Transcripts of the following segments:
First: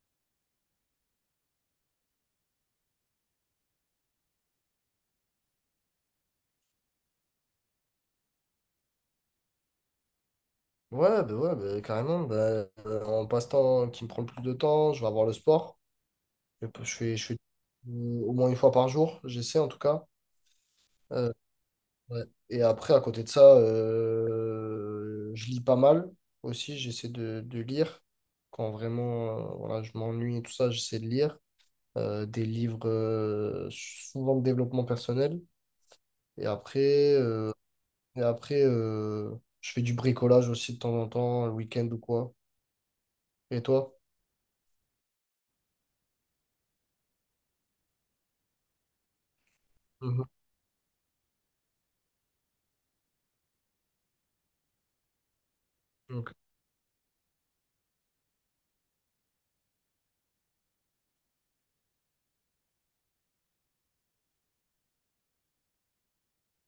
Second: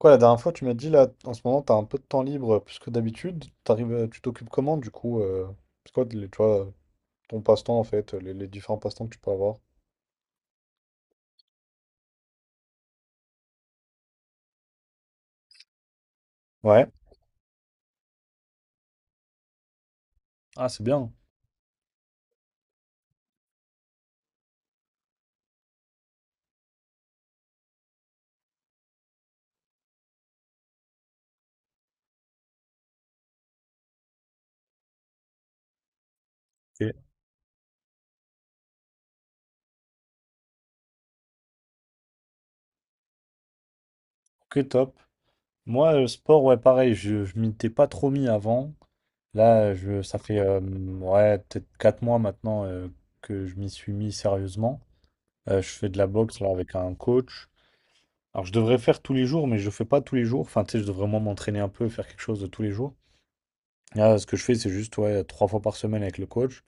Quoi, la dernière fois, tu m'as dit là, en ce moment, t'as un peu de temps libre plus que d'habitude. Tu t'occupes comment du coup c'est quoi, tu vois, ton passe-temps en fait, les différents passe-temps que tu peux avoir? Ouais, bah, carrément. Bah, en passe-temps qui me prend le plus de temps, je vais avoir le sport. Je, peux- Ouais. je fais, je fais au moins une fois par jour, j'essaie en tout cas. Ah, c'est bien. Euh, ouais. Et après, à côté de ça, je lis pas mal aussi. J'essaie de lire. Quand vraiment voilà, je m'ennuie et tout ça, j'essaie de lire des livres souvent de développement personnel. Et Ok, après, euh, et après, je fais du bricolage aussi de temps en temps, le week-end ou quoi. Et toi? ok, top. Moi, le sport, ouais, pareil, je m'y étais pas trop mis avant. Là, ça Mhm. fait ouais, peut-être 4 mois maintenant que je m'y suis mis sérieusement. Je fais de la Ok. boxe là, avec un coach. Alors, je devrais faire tous les jours, mais je fais pas tous les jours. Enfin, tu sais, je devrais vraiment m'entraîner un peu, faire quelque chose de tous les jours. Ah, ce que je fais, c'est juste ouais, 3 fois par semaine avec le coach.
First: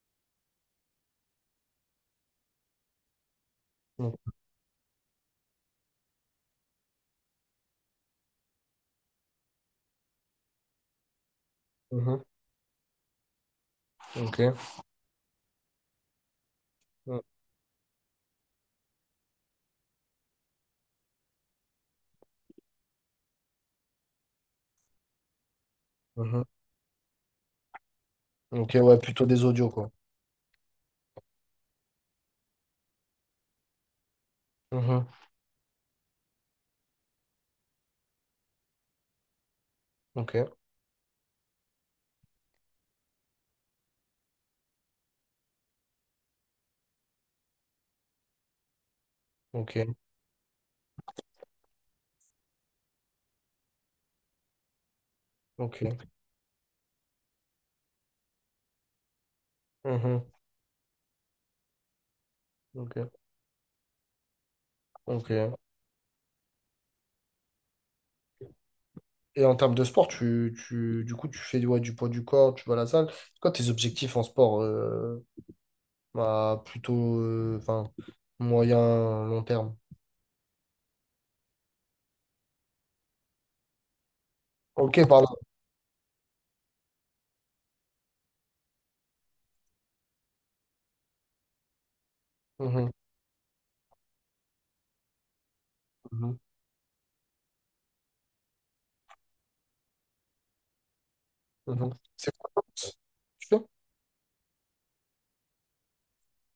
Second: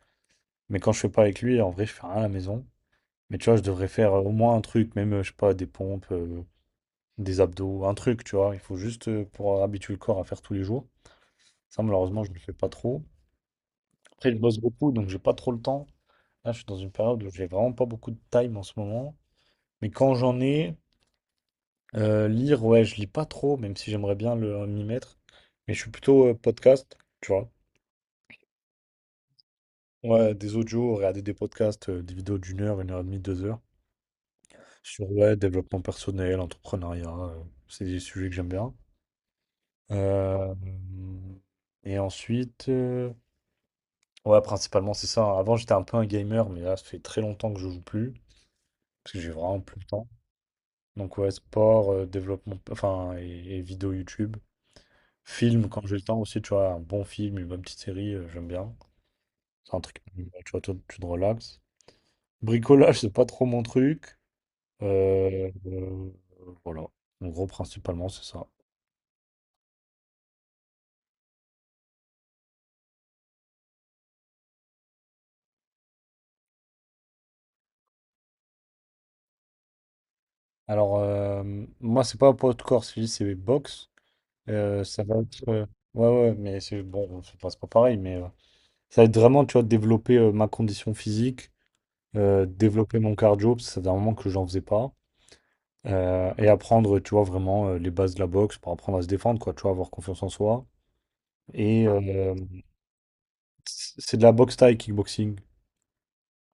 Mais quand je fais pas avec lui, en vrai, je fais rien à la maison. Mais tu vois, je devrais faire Mhm. au moins un truc, même, je sais pas, des pompes, des abdos, un truc, tu vois. Il faut juste pour habituer le corps à faire tous les jours. Ça, Mhm. malheureusement, je ne le fais pas trop. Après, je Ok. bosse beaucoup, donc j'ai pas trop le temps. Là, je suis dans une Mhm. période où j'ai vraiment pas beaucoup de time en ce moment. Mais quand j'en ai, lire, ouais, je lis pas trop, même si j'aimerais bien m'y mettre. Mais je suis plutôt Mhm. podcast, tu vois. Ok, ouais, plutôt des audios, quoi. Ouais, des audios, regarder des podcasts, des vidéos d'une heure, une heure et demie, 2 heures. Mhm. Sur ouais, développement personnel, entrepreneuriat, c'est des sujets que j'aime bien. Euh, Ok, et ensuite, euh, ouais, principalement c'est ça. Avant j'étais un peu un gamer, mais là ça fait très longtemps que je joue plus, parce que j'ai vraiment plus le ok, temps. Donc ouais, sport, développement, enfin, et vidéo YouTube. Film, quand j'ai le ok. temps aussi, tu vois, un bon film, une bonne petite série, j'aime bien. C'est un truc, Mhm. tu vois, toi, tu te relaxes. Bricolage, Ok, c'est pas trop mon truc. ok. Euh, euh, voilà. En gros, principalement, c'est ça. Et en termes de sport, tu du coup, tu fais ouais, du poids du corps, tu vas à la salle. C'est quoi tes objectifs en sport, à plutôt enfin, moyen, long terme? Alors, euh, moi, c'est pas poids de corps, c'est juste c'est box. Ça Ok, va pardon. être. Ouais, ouais, mais c'est bon, c'est pas pareil, mais ça va être vraiment, tu vois, développer ma condition physique, Mhm. développer mon cardio, parce que ça fait un moment que j'en faisais pas. Mhm. Et apprendre, tu vois, vraiment les bases de la boxe pour apprendre à se défendre, quoi, tu vois, avoir confiance en soi. Et Mhm. C'est euh, quoi? Tu fais. C'est de la boxe taille, kickboxing.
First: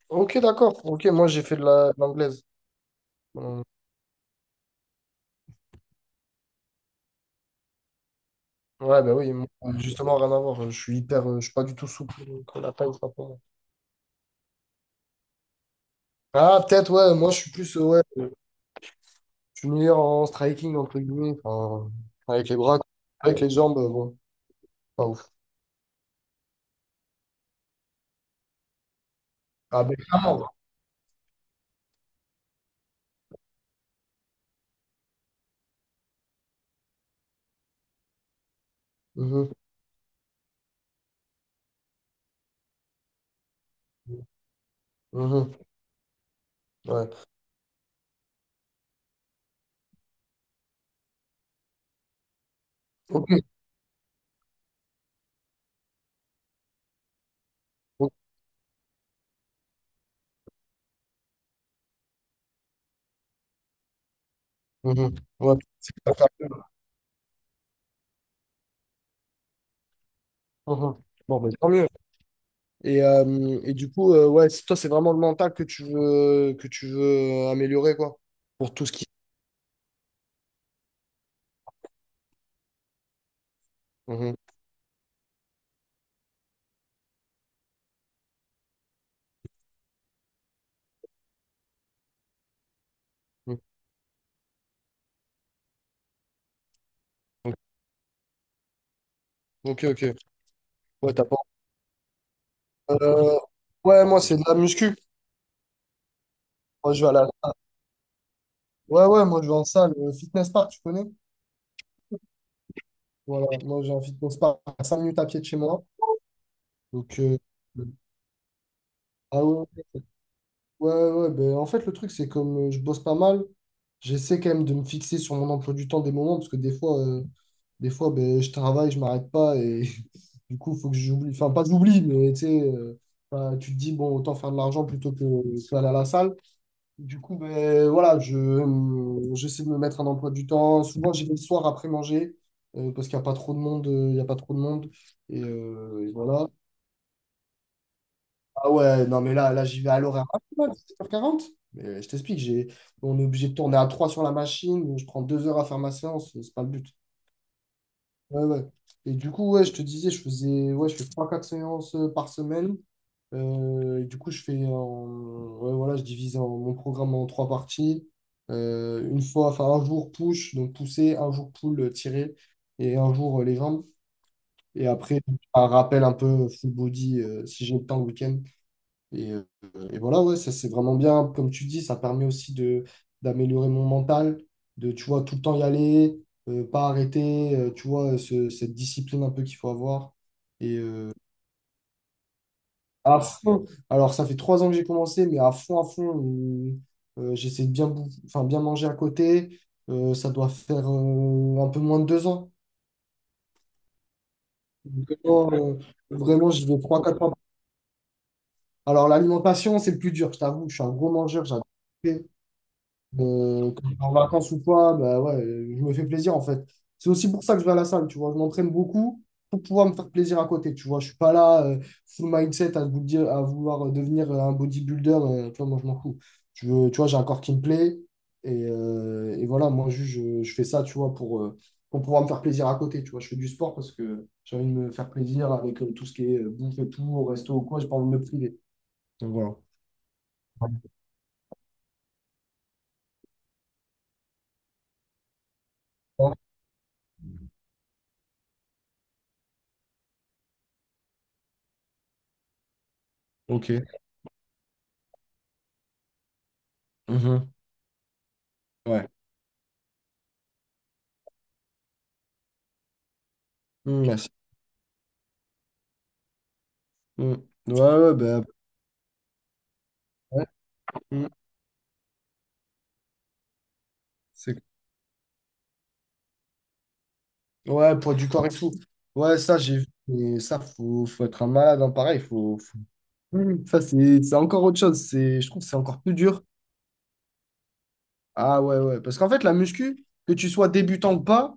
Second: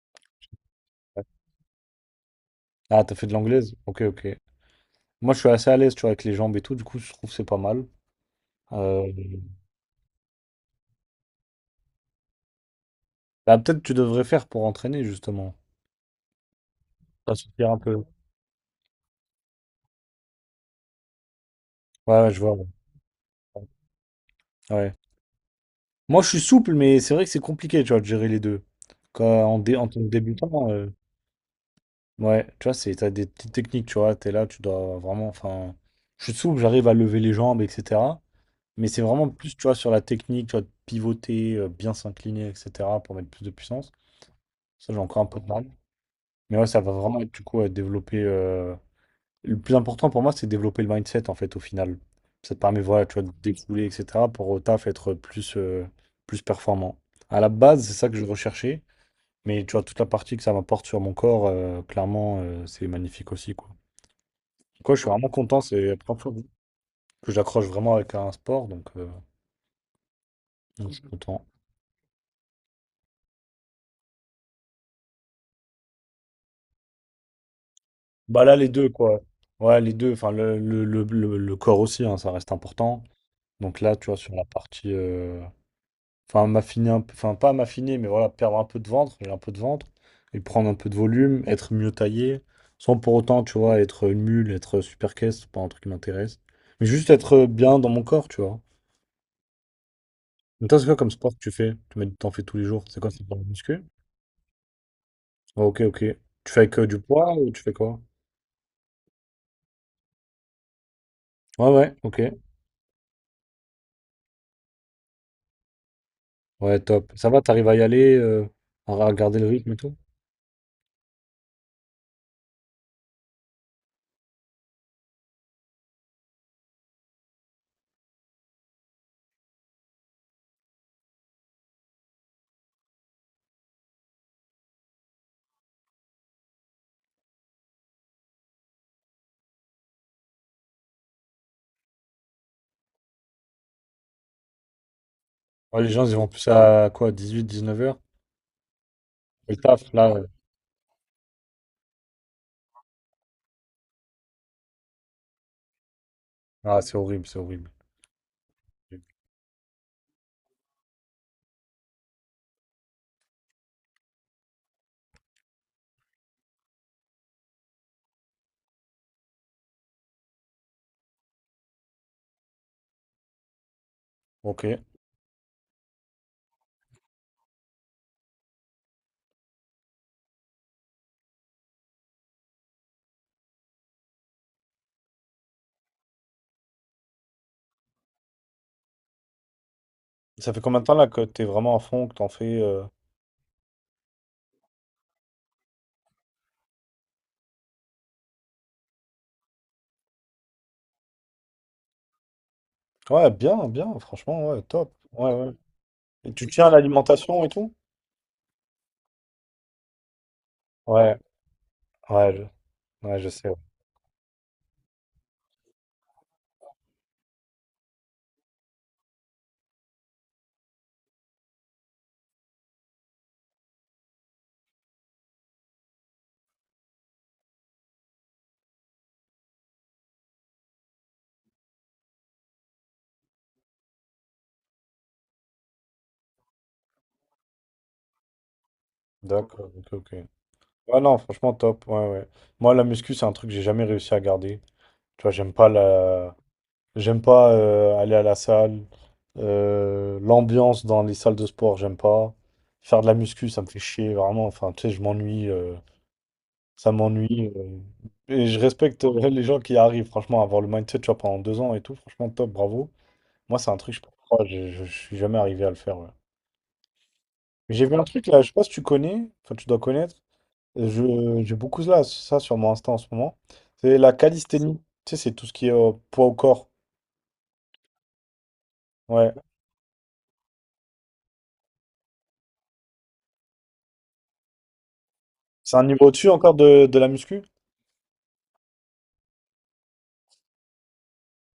Ok, d'accord. Ok, moi j'ai fait de l'anglaise. Ah, t'as fait de l'anglaise? Ok, ok. Moi, je suis assez à l'aise, tu vois, avec les jambes et tout, du coup, je trouve que c'est pas mal. Ouais, Euh, bah oui, moi, justement, rien à voir. Je suis pas du tout souple, donc la taille, c'est pas pour moi. Bah, peut-être tu devrais faire pour entraîner, justement. Ah, peut-être, ouais, moi, Ça je suis soutient plus, un euh, ouais, peu. euh, je suis meilleur en striking, entre guillemets, enfin, Ouais, ouais, je avec vois. les Ouais. bras, quoi. Avec les jambes, bon, Ouais. pas ouf. Moi, je suis souple, mais c'est vrai que c'est compliqué, tu vois, de gérer les deux. Quand, en, dé- Ah, en ben, tant que clairement, ouais. débutant, ouais, tu vois, t'as des petites techniques, tu vois, t'es là, tu dois vraiment, enfin, je suis souple, j'arrive à lever les jambes, etc. Mais c'est vraiment Mhm, plus, tu vois, sur la technique, tu vois, de pivoter, bien s'incliner, etc., pour mettre plus de puissance. Ça, j'ai encore un peu de mhm, mal. Mais ouais, ça va vraiment ouais. être, du coup, à développer le plus important pour moi, c'est de développer le mindset, en fait, au final. Ça te permet, voilà, tu vois, Ok, de découler, etc., pour au taf être plus, plus performant. À la base, c'est ça ok, que je recherchais, mais tu vois, toute la partie que ça m'apporte sur mon corps, clairement, c'est magnifique aussi, quoi. Donc, ouais, je suis mhm, vraiment ouais, content, c'est c'est la pas première fois grave. que j'accroche vraiment avec un sport, donc je Mhm. suis Bon, content. ben, tant mieux. Et du coup, ouais, toi, c'est vraiment le mental que tu veux, améliorer, quoi, Bah là, les pour tout deux, ce qui. quoi. Ouais, les deux, enfin, le corps aussi, hein, ça reste important. Donc là, tu vois, sur Mhm, la partie, enfin, m'affiner un peu, enfin, pas m'affiner, mais voilà, perdre un peu de ventre, j'ai un peu de ventre, et prendre un peu de volume, être mieux taillé, sans pour autant, mhm. tu vois, être une mule, être super caisse, c'est pas un truc qui m'intéresse. Mais juste être bien dans mon corps, tu vois. Ok, ok. Mais toi, c'est quoi comme Ouais, t'as sport pas. que tu fais? Tu m'as dit que t'en fais tous les jours, c'est quoi, c'est pour Euh, le muscu? ouais, moi, c'est de la muscu. Oh, ok, ok. Tu fais avec Moi, du je vais à la... poids ou tu fais quoi? Ouais, ouais, moi, je vais en salle, fitness park, tu connais? Ouais, ouais, ok. Voilà, moi, j'ai un fitness park à 5 minutes à pied de chez moi. Ouais, top. Donc, Ça va, t'arrives à y aller, à garder ah le rythme et ouais, tout? ouais, ouais. Ouais, ben, en fait, le truc, c'est comme je bosse pas mal, j'essaie quand même de me fixer sur mon emploi du temps des moments, parce que des fois ben, je travaille, je m'arrête pas, et du coup, faut que j'oublie. Enfin, pas que j'oublie, mais tu sais, bah, tu te dis, bon, autant faire de l'argent plutôt que aller à la salle. Du coup, ben, voilà, j'essaie de me mettre un emploi du temps. Souvent, j'y vais le soir après manger parce qu'il n'y a pas trop de monde. Il y a pas trop de monde. Et, Ouais, les gens, euh, et ils vont voilà. plus à quoi, 18, 19 heures? Ah ouais, non, mais Et là, le là j'y taf, vais à là, l'horaire. Ah, c'est mal, 7h40. Mais je t'explique, on est obligé de tourner à 3 sur la machine. Donc, je prends 2 heures à faire ma séance. C'est pas le ah, but. c'est horrible, c'est horrible. Ouais, ouais. Et du coup, ouais, je te disais, je fais trois quatre séances par semaine. Et du coup, ouais, voilà, je divise mon programme en trois parties. Une fois, enfin, un jour push, donc pousser, un jour pull, tirer, et un jour les jambes. Ok. Et après, un rappel un peu full body si j'ai le temps le week-end. Et, euh, et voilà, ouais, ça c'est vraiment bien. Comme tu dis, ça permet aussi de d'améliorer mon mental, de, tu vois, tout le temps y aller, pas arrêter, tu vois, cette discipline un peu qu'il faut avoir. Ça fait Et combien de temps là euh, que t'es vraiment à fond, que t'en fais à fond, alors ça fait 3 ans que j'ai commencé, mais à fond, j'essaie de bien manger à côté. Ça doit faire un peu moins de 2 ans. Ouais, bien, bien, franchement, ouais, top. Ouais, ouais. Vraiment, euh, Et tu vraiment, j'y tiens à vais trois, quatre fois. l'alimentation et tout? Alors l'alimentation, c'est le plus dur, je t'avoue, je suis un gros Ouais, mangeur, j'adore. ouais, ouais, je sais. Ouais. Quand je vais en vacances ou quoi, bah ouais, je me fais plaisir en fait. C'est aussi pour ça que je vais à la salle, tu vois. Je m'entraîne beaucoup pour pouvoir me faire plaisir à côté, tu vois. Je suis pas là, full mindset à, vous dire, à vouloir devenir un bodybuilder, tu vois, moi je m'en fous. Je veux, tu vois, j'ai un corps qui me plaît et voilà, moi je fais ça, tu vois, pour pouvoir me faire plaisir à côté, tu vois. Je fais du sport parce que j'ai envie de me faire plaisir avec tout ce qui est bouffe et tout, au resto ou quoi, j'ai pas envie de me priver. Donc voilà. D'accord, ok, ok. Ouais, non, franchement, top. Ouais, ouais. Moi, la muscu, c'est un truc que j'ai jamais réussi à garder. Tu vois, j'aime pas. J'aime pas aller à la salle. L'ambiance dans les salles de sport, j'aime pas. Faire de la muscu, ça me fait Ok. chier, vraiment. Enfin, tu sais, je m'ennuie. Ça m'ennuie. Mhm. Et je respecte Ouais. Les gens qui arrivent, franchement, à avoir le mindset, tu vois, pendant 2 ans et tout. Franchement, top, bravo. Moi, c'est un truc, je sais Mm, pas ouais, pourquoi, je suis jamais arrivé à le faire. Ouais. Mm. Mais Ouais, j'ai vu un ouais, truc là, bah, je sais pas si tu connais, enfin, tu dois connaître. ouais. Mm. J'ai beaucoup là, ça sur mon Insta en ce moment. C'est la C'est- calisthénie. Tu sais, c'est tout ce qui est poids au corps. ouais, poids du corps et tout. Ouais. Ouais, ça, j'ai vu. Mais ça, faut être un malade, hein, pareil. Faut. Mm. Ça, c'est encore autre chose. C'est, je trouve que c'est C'est un encore niveau plus au-dessus dur. encore de la muscu? Ah ouais, ouais. Parce qu'en fait, la muscu, que tu sois débutant ou pas,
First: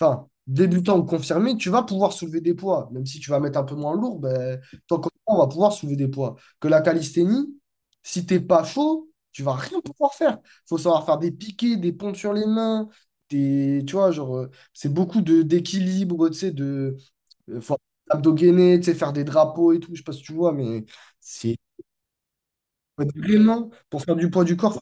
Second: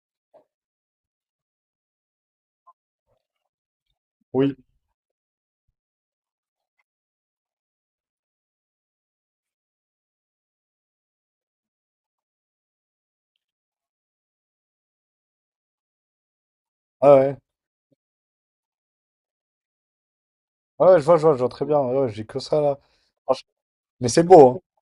enfin, débutant ou confirmé, tu vas pouvoir soulever des poids. Même si tu vas mettre un peu moins lourd, Oui. ben, tant qu'on on va pouvoir soulever des poids. Que la calisthénie, si t'es pas chaud, tu vas rien pouvoir faire. Faut savoir faire des piquets, des pompes sur les mains, des, tu vois, genre, c'est beaucoup de d'équilibre, tu sais, Ah ouais. Faut abdos gainés, tu sais, faire des drapeaux et tout, je sais pas si tu vois, mais Ouais, je vois, je vois, je vois c'est très bien. Ouais, ouais, j'ai que ça là. Franchement, vraiment, pour mais faire c'est du poids du beau, corps,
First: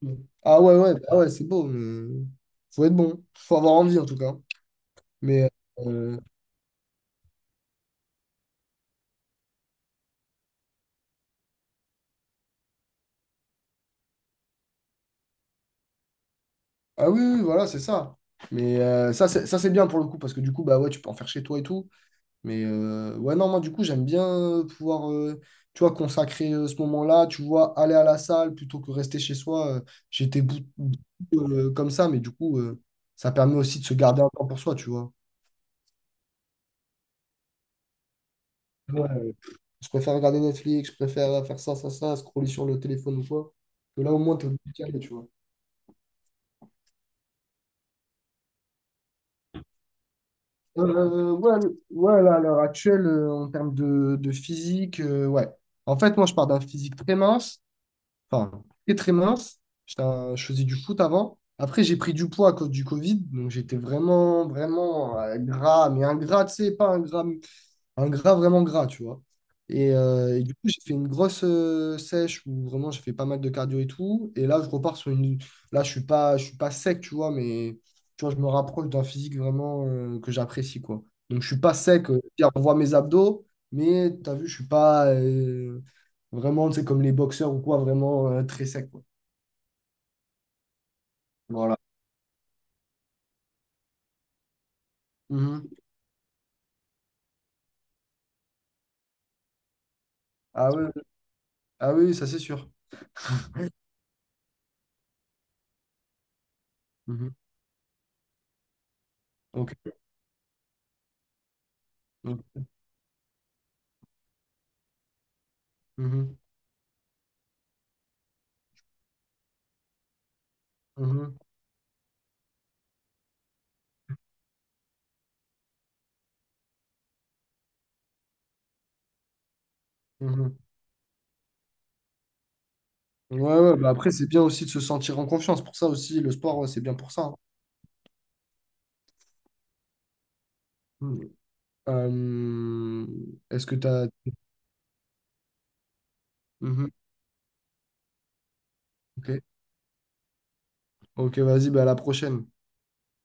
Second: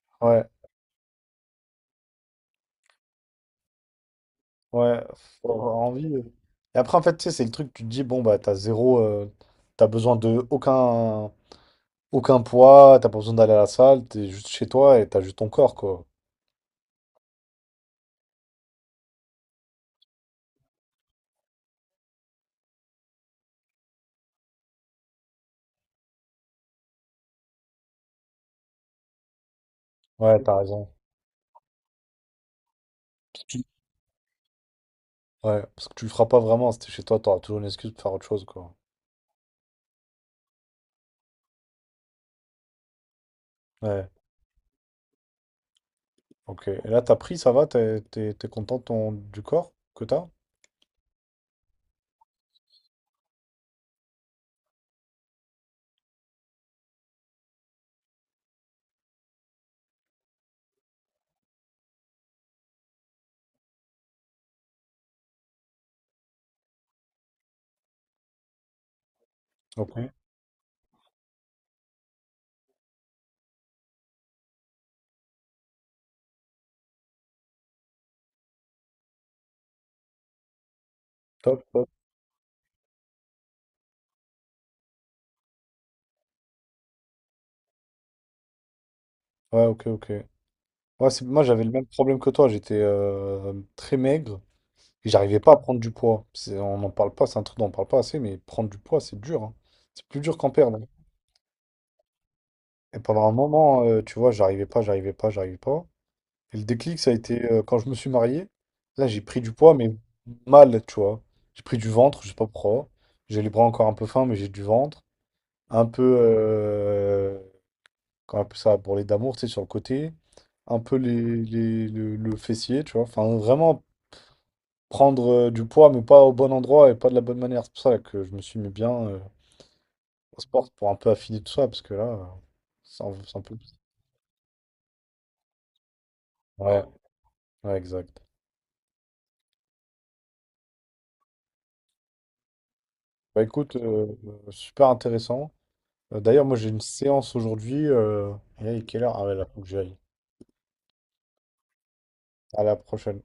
Mm. hein. Ouais. Ah ouais, ouais, bah ouais, c'est beau, mais faut être bon. Faut avoir envie en tout cas. Ouais, Mais faut avoir envie. euh, Et après, en fait, tu sais, c'est le truc, tu te dis, bon, bah, t'as zéro, t'as besoin de aucun poids, t'as pas besoin d'aller à la salle, t'es juste chez toi et t'as juste ton corps, quoi. ah oui, oui, voilà, c'est ça. Mais ça, c'est bien pour le coup, parce que du coup, bah ouais, tu peux en faire chez toi et tout. Mais ouais, non, moi du coup, j'aime bien pouvoir, tu vois, consacrer ce moment-là, tu vois, aller à la salle plutôt que rester chez soi. Ouais, j'étais t'as bou- raison. bou- Comme ça, mais du coup, ça permet Tu- aussi de se garder un temps pour soi, tu vois. Ouais, parce que tu le feras pas vraiment, si t'es chez toi, t'auras toujours une excuse pour faire autre chose, quoi. Ouais, ouais. Je préfère regarder Netflix, je préfère faire ça, ça, ça, scroller sur le téléphone ou quoi. Que Ouais, là, au moins, t'es obligé d'y aller, tu vois. ok. Et là, t'as pris, ça va, t'es content de du corps que t'as? Ouais, ouais, là, à l'heure actuelle, en termes de physique, ouais. En fait, moi, je pars d'un physique très mince, enfin, très très mince. J'étais je faisais du foot avant. Après, j'ai pris du poids à cause du Covid, donc j'étais vraiment, vraiment gras, mais un gras, tu sais, pas un gras vraiment gras, tu vois. Et, Ok, euh, et du coup, j'ai fait une grosse sèche où vraiment j'ai fait pas mal de cardio et tout. Et là, je repars sur une. Là, je suis pas sec, tu vois, mais tu vois, je me rapproche d'un physique vraiment que j'apprécie, quoi. Donc, je suis top, pas top. sec. C'est-à-dire, on voit mes abdos, mais tu as vu, je suis pas vraiment, tu sais, comme les boxeurs ou quoi, vraiment très sec, quoi. Ouais, ok, ok. Ouais, moi, j'avais le Voilà. même problème que toi, j'étais très maigre. Et j'arrivais pas à Mhm. prendre du poids. On n'en parle pas, c'est un truc dont on parle pas assez, mais prendre du poids, c'est dur. Hein. C'est plus dur qu'en Ah perdre. oui, ah oui, ça c'est sûr. Et pendant un moment, tu vois, j'arrivais pas, j'arrivais pas, j'arrivais pas. Et le déclic, ça a Mhm. été quand je me suis marié. Là, j'ai pris du Ok. poids, mais mal, tu vois. J'ai pris du ventre, je sais Mhm. pas pourquoi. J'ai les bras encore un peu fins, mais j'ai du ventre. Un peu, Mhm. Comment on appelle ça, bourrelet d'amour, tu sais, sur le côté. Un peu Mhm. Le fessier, tu vois. Enfin, vraiment prendre du poids, mais pas au bon endroit et pas de la bonne manière. C'est pour ça que je me suis mis bien au Mhm. sport pour un peu affiner tout ça, parce que là, c'est un Ouais, peu... ouais, bah après, c'est bien aussi de se sentir en confiance. Pour ça aussi, le sport, ouais, c'est Ouais, bien pour ça, hein. ouais, exact. Mm. Euh, Bah Est-ce que écoute, tu as... super intéressant. D'ailleurs, moi j'ai une séance aujourd'hui. Et là, il est quelle heure? Ah ouais, Ok, là, faut que j'y aille. ok, vas-y, bah, à la prochaine. À la prochaine.